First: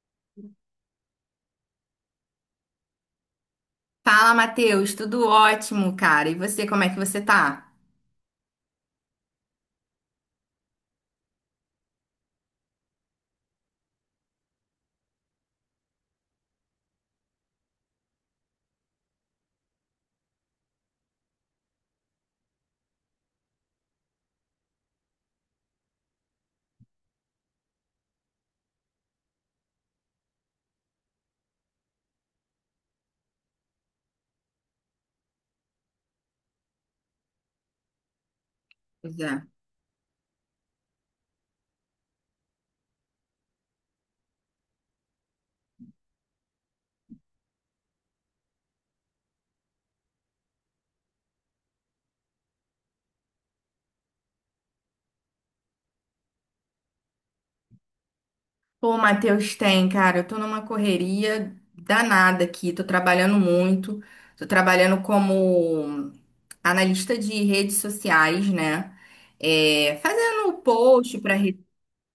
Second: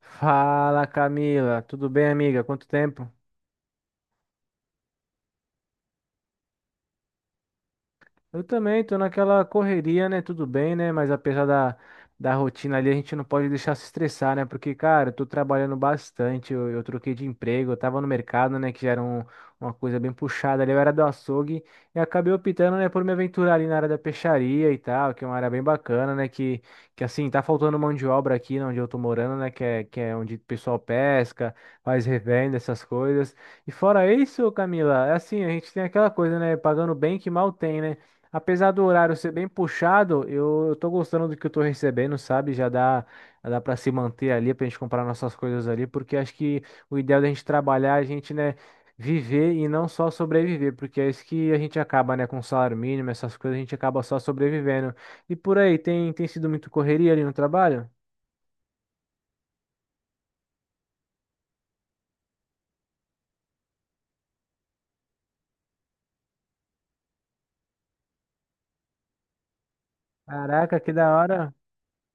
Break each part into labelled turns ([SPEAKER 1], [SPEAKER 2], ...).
[SPEAKER 1] Fala Camila, tudo bem amiga? Quanto tempo?
[SPEAKER 2] Fala, Matheus, tudo ótimo, cara. E você, como é que você tá?
[SPEAKER 1] Eu também tô naquela correria, né? Tudo bem, né? Mas apesar da rotina ali, a gente não pode deixar se estressar, né? Porque, cara, eu tô trabalhando bastante, eu troquei de emprego, eu tava no mercado, né? Que já era uma coisa bem puxada ali, eu era do açougue e acabei optando, né, por me aventurar ali na área da peixaria e tal, que é uma área bem bacana, né? Que assim, tá faltando mão de obra aqui, né, onde eu tô morando, né? Que é onde o pessoal pesca, faz revenda, essas coisas. E fora isso, Camila, é assim, a gente tem aquela coisa, né? Pagando bem que mal tem, né? Apesar do horário
[SPEAKER 2] Pois
[SPEAKER 1] ser
[SPEAKER 2] é.
[SPEAKER 1] bem puxado, eu tô gostando do que eu tô recebendo, sabe? Já dá para se manter ali, pra gente comprar nossas coisas ali, porque acho que o ideal da gente trabalhar, é a gente, né, viver e não só sobreviver, porque é isso que a gente acaba, né, com salário mínimo, essas coisas, a gente acaba só sobrevivendo. E por aí, tem sido muito correria ali no trabalho?
[SPEAKER 2] Pô, Matheus, tem, cara, eu tô numa correria danada aqui, tô trabalhando muito, tô trabalhando como analista de redes sociais, né? É, fazendo
[SPEAKER 1] Caraca, que da
[SPEAKER 2] post para
[SPEAKER 1] hora.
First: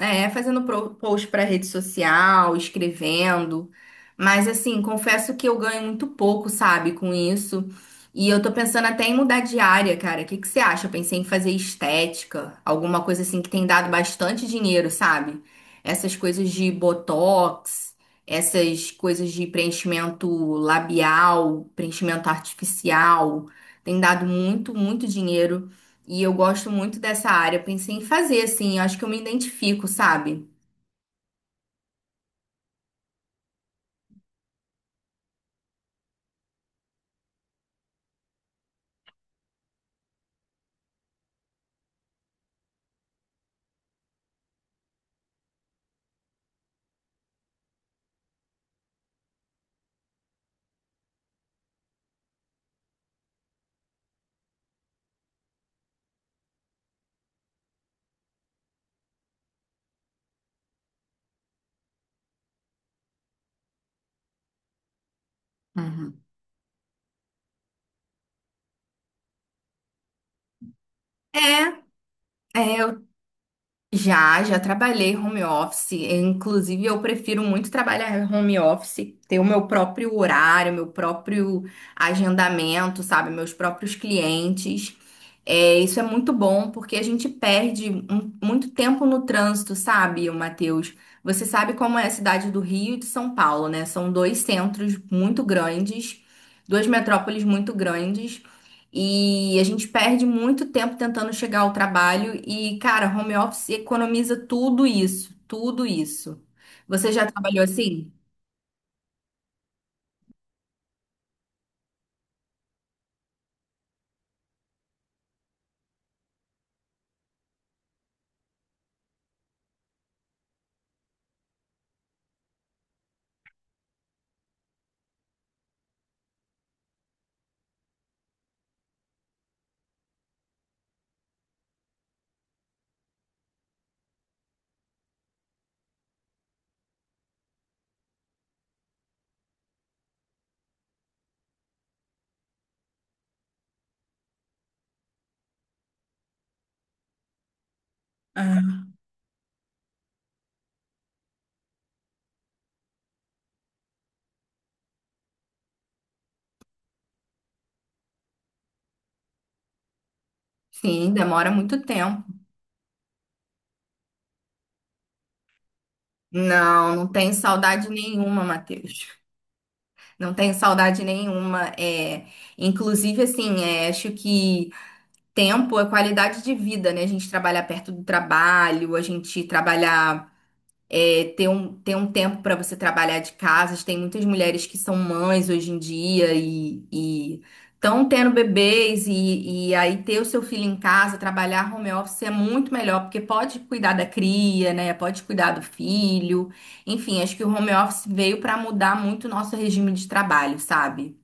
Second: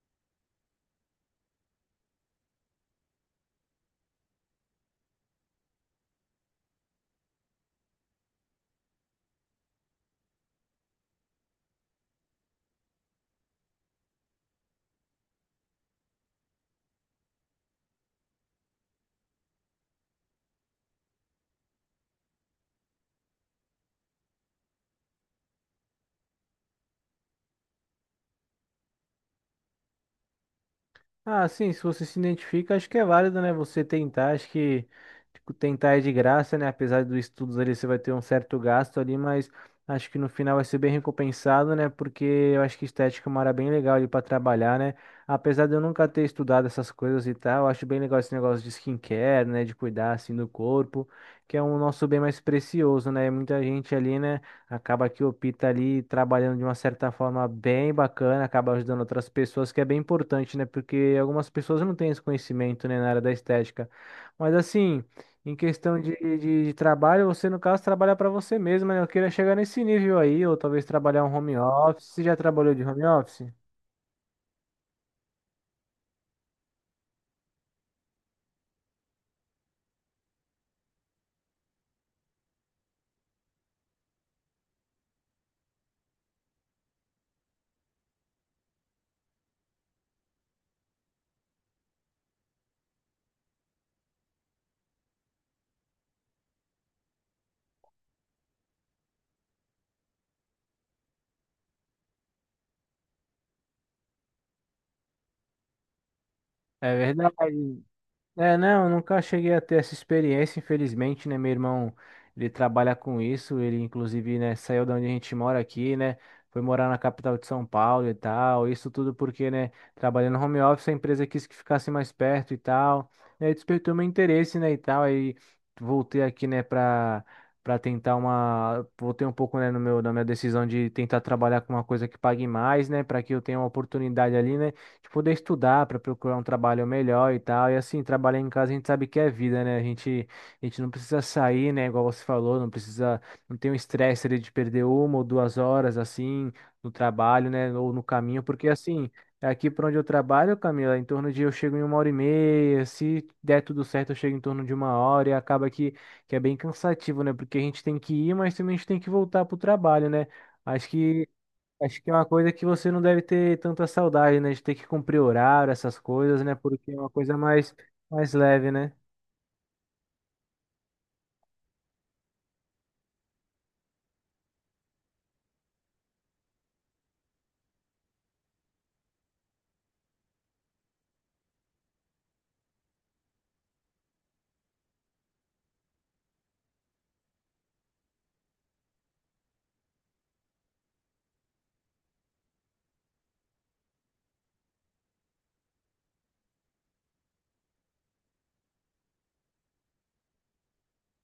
[SPEAKER 2] É, fazendo post para rede social, escrevendo. Mas assim, confesso que eu ganho muito pouco, sabe, com isso. E eu tô pensando até em mudar de área, cara. O que que você acha? Eu pensei em fazer estética, alguma coisa assim que tem dado bastante dinheiro, sabe? Essas coisas de botox, essas coisas de preenchimento labial, preenchimento artificial, tem dado muito, muito dinheiro. E eu gosto muito dessa área. Eu pensei em fazer, assim, eu acho que eu me identifico, sabe?
[SPEAKER 1] Ah, sim, se você se identifica, acho que é válido, né? Você tentar, acho que tipo, tentar é de graça, né? Apesar dos estudos ali, você vai ter um certo gasto ali, mas acho que no final vai ser bem recompensado, né? Porque eu acho que estética é uma área bem legal ali para trabalhar, né? Apesar de eu nunca ter estudado essas coisas e tal, eu acho bem legal esse negócio de skincare, né? De cuidar assim do corpo, que é um nosso bem mais precioso, né? Muita gente ali, né? Acaba que o Pita ali trabalhando de uma certa forma bem bacana, acaba ajudando outras pessoas, que é bem importante, né? Porque algumas pessoas não têm esse conhecimento, né, na área da estética. Mas assim, em questão
[SPEAKER 2] Uhum.
[SPEAKER 1] de trabalho, você no caso trabalha para você mesmo, né? Eu queria chegar nesse nível aí, ou talvez trabalhar um home
[SPEAKER 2] É,
[SPEAKER 1] office. Você já trabalhou de
[SPEAKER 2] eu
[SPEAKER 1] home office?
[SPEAKER 2] já trabalhei home office. Inclusive, eu prefiro muito trabalhar home office, ter o meu próprio horário, meu próprio agendamento, sabe? Meus próprios clientes. É, isso é muito bom porque a gente perde muito tempo no trânsito, sabe, Matheus? Você sabe como é a cidade do Rio e de São Paulo, né? São dois centros muito grandes, duas metrópoles muito grandes, e a gente perde muito tempo tentando chegar ao trabalho. E, cara, home office economiza tudo isso, tudo isso.
[SPEAKER 1] É
[SPEAKER 2] Você já trabalhou
[SPEAKER 1] verdade.
[SPEAKER 2] assim?
[SPEAKER 1] É, não, eu nunca cheguei a ter essa experiência, infelizmente, né? Meu irmão, ele trabalha com isso, ele inclusive, né, saiu da onde a gente mora aqui, né? Foi morar na capital de São Paulo e tal. Isso tudo porque, né, trabalhando home office, a empresa quis que ficasse mais perto e tal. E aí despertou meu interesse, né, e tal. Aí voltei aqui, né, pra tentar uma. Voltei um pouco, né, no meu, na minha decisão de tentar trabalhar com uma coisa que pague mais, né, pra que eu tenha uma oportunidade ali, né? De poder estudar para procurar um trabalho melhor e tal. E assim, trabalhar em casa a gente sabe que é vida, né? A gente não precisa sair, né? Igual você falou, não precisa, não tem o estresse ali de perder uma ou duas horas assim no trabalho, né? Ou no caminho, porque
[SPEAKER 2] Ah,
[SPEAKER 1] assim. Aqui para onde eu trabalho, Camila, em torno de eu chego em uma hora e meia. Se der tudo certo, eu chego em torno de uma hora e acaba que é bem cansativo, né? Porque a gente tem que ir, mas também a gente tem que voltar pro trabalho, né? Acho
[SPEAKER 2] sim,
[SPEAKER 1] que
[SPEAKER 2] demora muito
[SPEAKER 1] Acho que é
[SPEAKER 2] tempo.
[SPEAKER 1] uma coisa que você não deve ter tanta saudade, né? De ter que cumprir horário, essas coisas, né? Porque
[SPEAKER 2] Não,
[SPEAKER 1] é uma
[SPEAKER 2] não tenho
[SPEAKER 1] coisa mais,
[SPEAKER 2] saudade
[SPEAKER 1] mais
[SPEAKER 2] nenhuma,
[SPEAKER 1] leve, né?
[SPEAKER 2] Matheus. Não tenho saudade nenhuma. É, inclusive, assim, é, acho que tempo é qualidade de vida, né? A gente trabalhar perto do trabalho, a gente trabalhar, é, ter ter um tempo para você trabalhar de casa. Tem muitas mulheres que são mães hoje em dia e estão tendo bebês, e aí ter o seu filho em casa, trabalhar home office é muito melhor, porque pode cuidar da cria, né? Pode cuidar do filho. Enfim, acho que o home office veio para mudar muito o nosso regime de trabalho, sabe?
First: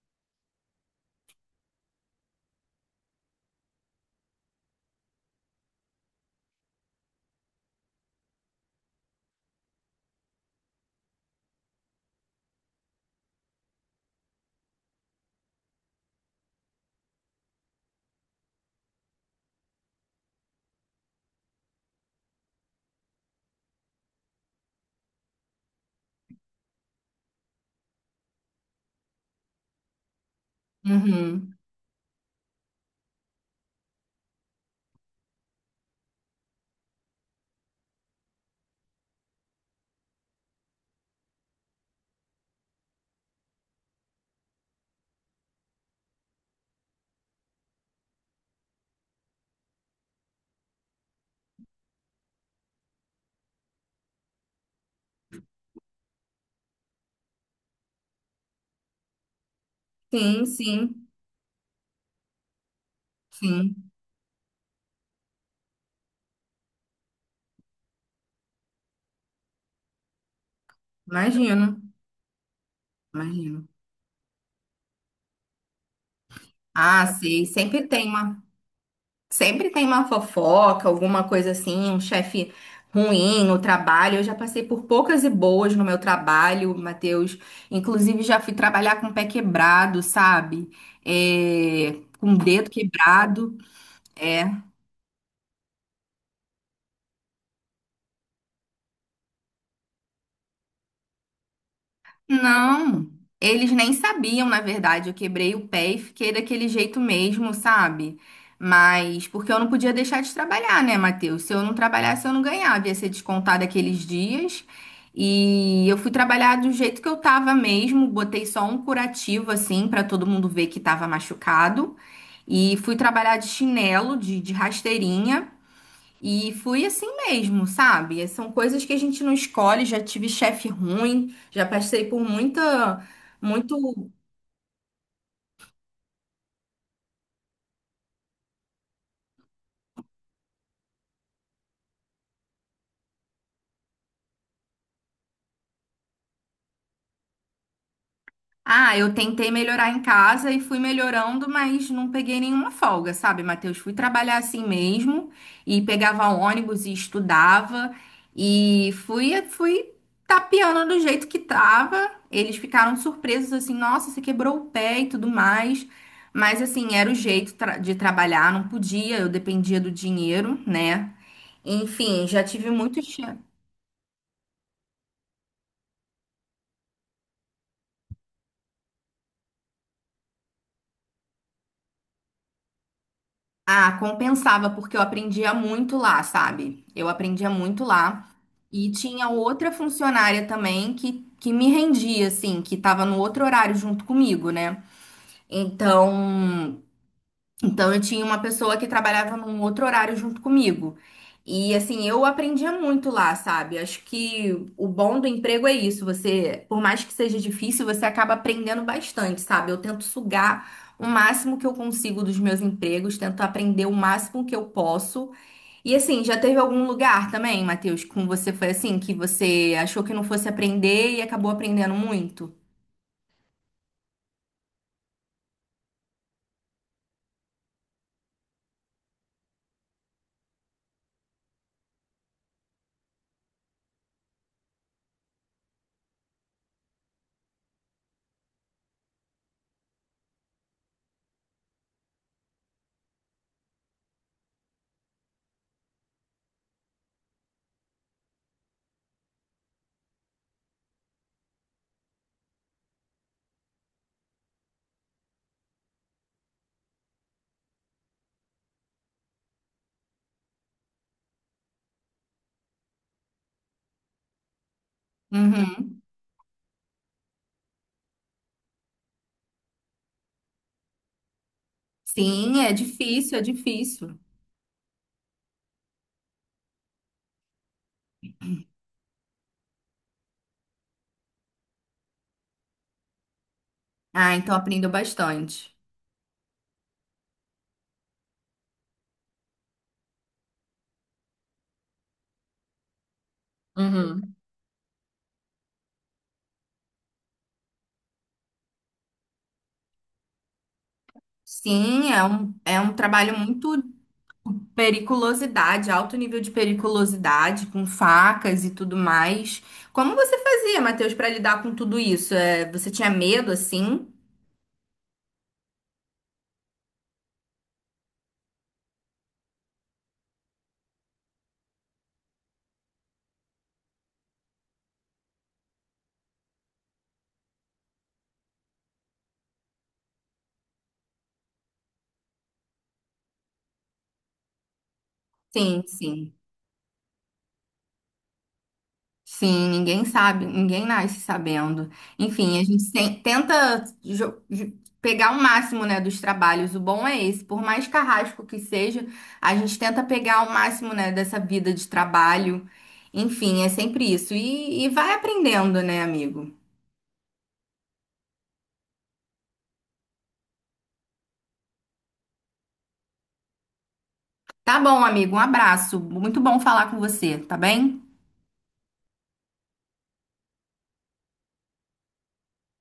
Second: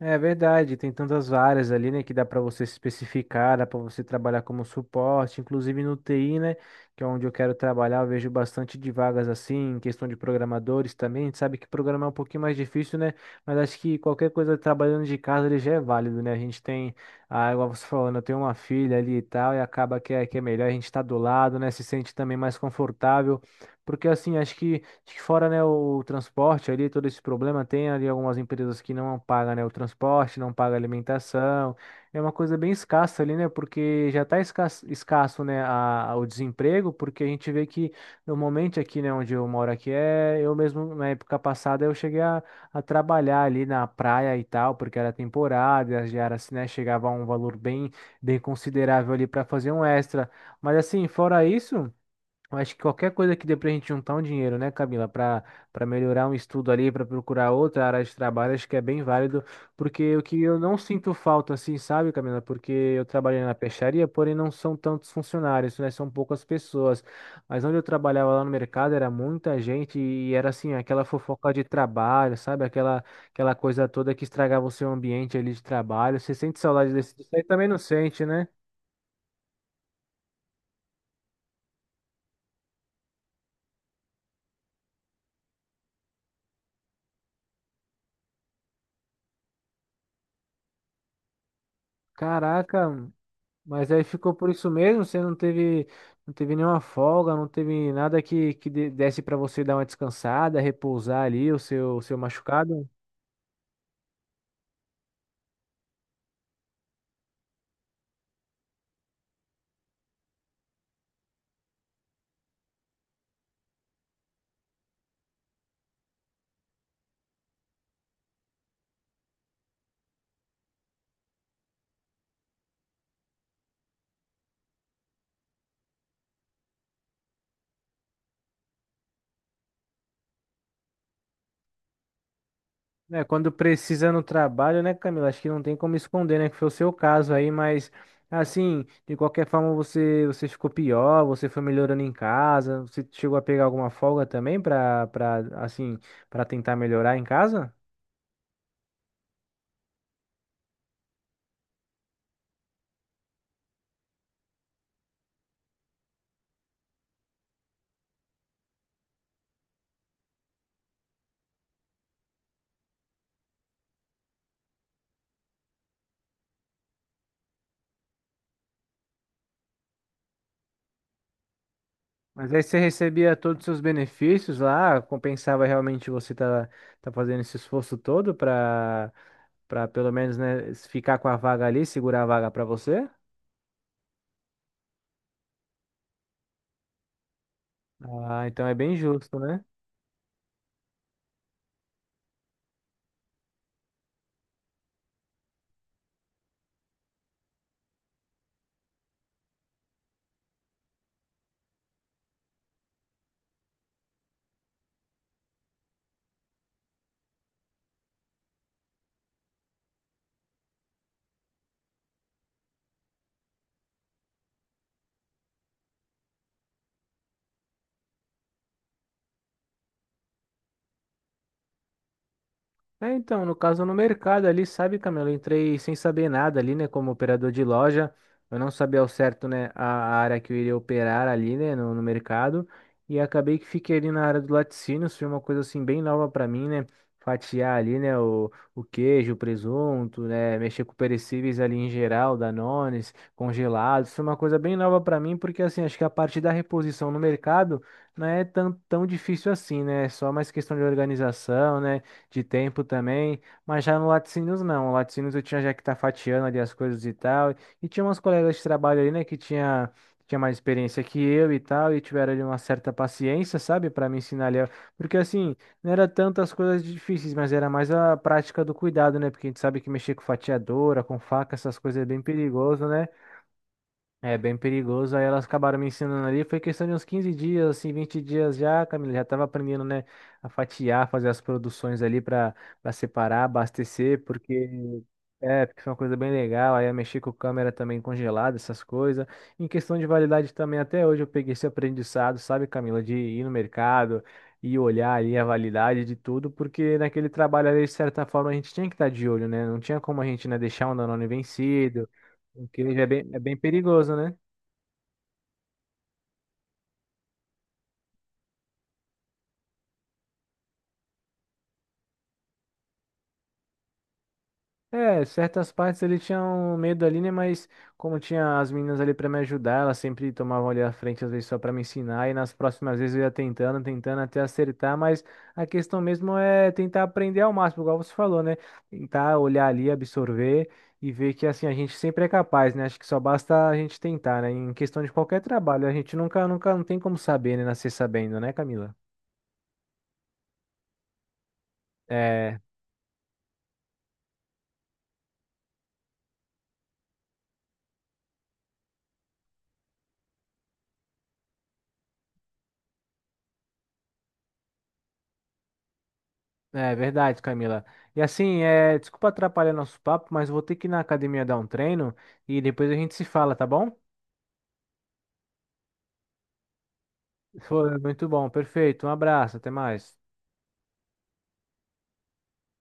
[SPEAKER 1] É verdade, tem tantas áreas ali, né, que dá para você se especificar, dá para você trabalhar como suporte, inclusive no TI, né, que é onde eu quero trabalhar, eu vejo bastante de vagas assim, em questão de programadores também, a gente sabe que programar é um pouquinho mais difícil, né, mas acho que qualquer coisa trabalhando de casa ele já é válido, né, a gente tem, igual você falando, eu tenho uma filha ali e tal, e acaba que é, melhor a gente estar do lado, né, se sente também mais confortável, porque assim, acho que fora, né, o transporte ali, todo esse problema, tem ali algumas empresas que não pagam, né, o transporte, não pagam
[SPEAKER 2] Uhum.
[SPEAKER 1] alimentação. É uma coisa bem escassa ali, né, porque já está escasso, escasso, né, o desemprego, porque a gente vê que normalmente aqui, né, onde eu moro aqui, é, eu mesmo, na época passada, eu cheguei a trabalhar ali na praia e tal, porque era temporada, e as diárias, né, chegava a um valor bem, bem considerável ali para fazer um extra. Mas assim, fora isso. Eu acho que qualquer coisa que dê pra gente juntar um dinheiro, né, Camila, para melhorar um estudo ali, para procurar outra área de trabalho, acho que é bem válido, porque o que
[SPEAKER 2] Sim,
[SPEAKER 1] eu não
[SPEAKER 2] sim,
[SPEAKER 1] sinto falta, assim, sabe, Camila, porque eu trabalhei na
[SPEAKER 2] sim.
[SPEAKER 1] peixaria, porém não são tantos funcionários, né, são poucas pessoas, mas onde eu trabalhava lá no mercado era muita gente e era, assim, aquela fofoca de
[SPEAKER 2] Imagino,
[SPEAKER 1] trabalho, sabe, aquela,
[SPEAKER 2] imagino.
[SPEAKER 1] coisa toda que estragava o seu ambiente ali de trabalho, você sente saudade
[SPEAKER 2] Ah,
[SPEAKER 1] desse, disso aí
[SPEAKER 2] sei,
[SPEAKER 1] também não
[SPEAKER 2] sempre tem
[SPEAKER 1] sente,
[SPEAKER 2] uma,
[SPEAKER 1] né?
[SPEAKER 2] sempre tem uma fofoca, alguma coisa assim, um chefe ruim no trabalho. Eu já passei por poucas e boas no meu trabalho, Matheus. Inclusive, já fui trabalhar com o pé quebrado, sabe? É, com o dedo
[SPEAKER 1] Caraca,
[SPEAKER 2] quebrado.
[SPEAKER 1] mas aí ficou
[SPEAKER 2] É.
[SPEAKER 1] por isso mesmo, você não teve, não teve nenhuma folga, não teve nada que desse para você dar uma descansada, repousar ali o seu machucado.
[SPEAKER 2] Não, eles nem sabiam, na verdade. Eu quebrei o pé e fiquei daquele jeito mesmo, sabe? Mas porque eu não podia deixar de trabalhar, né, Matheus? Se eu não trabalhasse, eu não ganhava, ia ser descontado aqueles dias. E eu fui trabalhar do jeito que eu tava mesmo, botei só um curativo assim pra todo mundo ver que tava machucado. E fui trabalhar de chinelo, de rasteirinha. E fui assim mesmo, sabe? São coisas que a gente não escolhe. Já tive chefe ruim, já passei por muita,
[SPEAKER 1] Né, quando
[SPEAKER 2] muito
[SPEAKER 1] precisa no trabalho, né, Camila? Acho que não tem como esconder, né? Que foi o seu caso aí, mas assim, de qualquer forma você ficou pior, você foi melhorando em casa, você chegou a pegar alguma folga também para assim, para tentar melhorar em casa?
[SPEAKER 2] Ah, eu tentei melhorar em casa e fui melhorando, mas não peguei nenhuma folga, sabe, Matheus? Fui trabalhar assim mesmo e pegava ônibus e estudava e fui tapeando do jeito que tava. Eles ficaram surpresos assim, nossa, você quebrou o pé e tudo mais. Mas assim, era o jeito de trabalhar, não podia, eu dependia do dinheiro, né? Enfim, já
[SPEAKER 1] Mas aí
[SPEAKER 2] tive
[SPEAKER 1] você
[SPEAKER 2] muitos.
[SPEAKER 1] recebia todos os seus benefícios lá, compensava realmente você tá fazendo esse esforço todo para pelo menos, né, ficar com a vaga ali, segurar a vaga para você?
[SPEAKER 2] Ah, compensava, porque eu aprendia muito lá, sabe? Eu aprendia muito lá.
[SPEAKER 1] Ah, então é
[SPEAKER 2] E
[SPEAKER 1] bem
[SPEAKER 2] tinha
[SPEAKER 1] justo, né?
[SPEAKER 2] outra funcionária também que me rendia, assim, que tava no outro horário junto comigo, né? Então, então, eu tinha uma pessoa que trabalhava num outro horário junto comigo. E assim, eu aprendia muito lá, sabe? Acho que o bom do emprego é isso. Você, por mais que seja difícil, você acaba aprendendo bastante, sabe? Eu tento sugar o máximo que eu consigo dos meus empregos, tento aprender o máximo que eu posso. E assim, já teve algum lugar também, Matheus, com você foi assim, que você achou que não fosse aprender e acabou aprendendo muito?
[SPEAKER 1] É, então, no caso, no mercado ali, sabe, Camilo, eu entrei sem saber nada ali, né, como operador de loja, eu não sabia ao certo, né, a área que eu iria operar ali, né, no mercado, e acabei que fiquei ali na área do laticínios, foi uma coisa, assim, bem nova para mim, né, fatiar ali, né, o queijo, o presunto, né, mexer com perecíveis ali em geral, danones, congelados, foi uma coisa bem nova para mim, porque, assim, acho que a parte da reposição no mercado não é tão, tão difícil assim, né, é só mais questão de organização, né, de tempo também, mas já no Laticínios não. O Laticínios eu tinha já que tá fatiando ali as coisas e tal, e tinha umas colegas de trabalho ali, né, que tinha mais experiência que eu e tal, e tiveram ali uma certa paciência, sabe, para me ensinar ali, porque assim, não
[SPEAKER 2] Uhum.
[SPEAKER 1] era tantas coisas difíceis, mas era mais a prática do cuidado, né, porque a gente sabe que mexer com fatiadora, com faca, essas coisas é bem
[SPEAKER 2] Sim, é
[SPEAKER 1] perigoso, né?
[SPEAKER 2] difícil, é difícil.
[SPEAKER 1] É bem perigoso. Aí elas acabaram me ensinando ali. Foi questão de uns 15 dias, assim, 20 dias já, Camila. Já tava aprendendo, né, a fatiar, fazer as produções ali para separar, abastecer,
[SPEAKER 2] Ah, então aprendeu bastante.
[SPEAKER 1] porque foi uma coisa bem legal. Aí eu mexi com câmera também congelada, essas coisas. Em questão de validade também, até hoje eu peguei esse aprendizado, sabe, Camila, de ir no mercado
[SPEAKER 2] Uhum.
[SPEAKER 1] e olhar ali a validade de tudo, porque naquele trabalho ali, de certa forma, a gente tinha que estar de olho, né? Não tinha como a gente, né, deixar um Danone vencido,
[SPEAKER 2] Sim, é
[SPEAKER 1] porque
[SPEAKER 2] é
[SPEAKER 1] ele
[SPEAKER 2] um
[SPEAKER 1] já
[SPEAKER 2] trabalho
[SPEAKER 1] é bem
[SPEAKER 2] muito
[SPEAKER 1] perigoso, né?
[SPEAKER 2] periculosidade, alto nível de periculosidade, com facas e tudo mais. Como você fazia, Matheus, para lidar com tudo isso? É, você tinha medo assim?
[SPEAKER 1] É, certas partes ele tinha um medo ali, né? Mas como tinha as meninas ali pra me ajudar, elas sempre tomavam ali a frente, às vezes só pra me ensinar, e nas próximas vezes eu ia tentando, tentando até acertar, mas a questão mesmo é tentar aprender ao máximo, igual você falou, né? Tentar olhar ali, absorver e ver que assim a gente sempre é capaz, né? Acho que só basta a gente tentar, né? Em questão de qualquer
[SPEAKER 2] Sim,
[SPEAKER 1] trabalho, a gente
[SPEAKER 2] sim.
[SPEAKER 1] nunca, nunca não tem como saber, né? Nascer sabendo, né, Camila?
[SPEAKER 2] Sim, ninguém sabe, ninguém nasce sabendo.
[SPEAKER 1] É.
[SPEAKER 2] Enfim, a gente pegar o máximo, né, dos trabalhos. O bom é esse, por mais carrasco que seja, a gente tenta pegar o máximo, né, dessa vida de trabalho. Enfim, é sempre isso. E vai aprendendo, né, amigo?
[SPEAKER 1] É verdade, Camila. E assim, desculpa atrapalhar nosso papo, mas vou ter que ir na academia dar um treino e depois a gente se fala, tá bom?
[SPEAKER 2] Tá bom, amigo, um abraço. Muito bom falar com você, tá
[SPEAKER 1] Foi
[SPEAKER 2] bem?
[SPEAKER 1] muito bom, perfeito. Um abraço, até mais.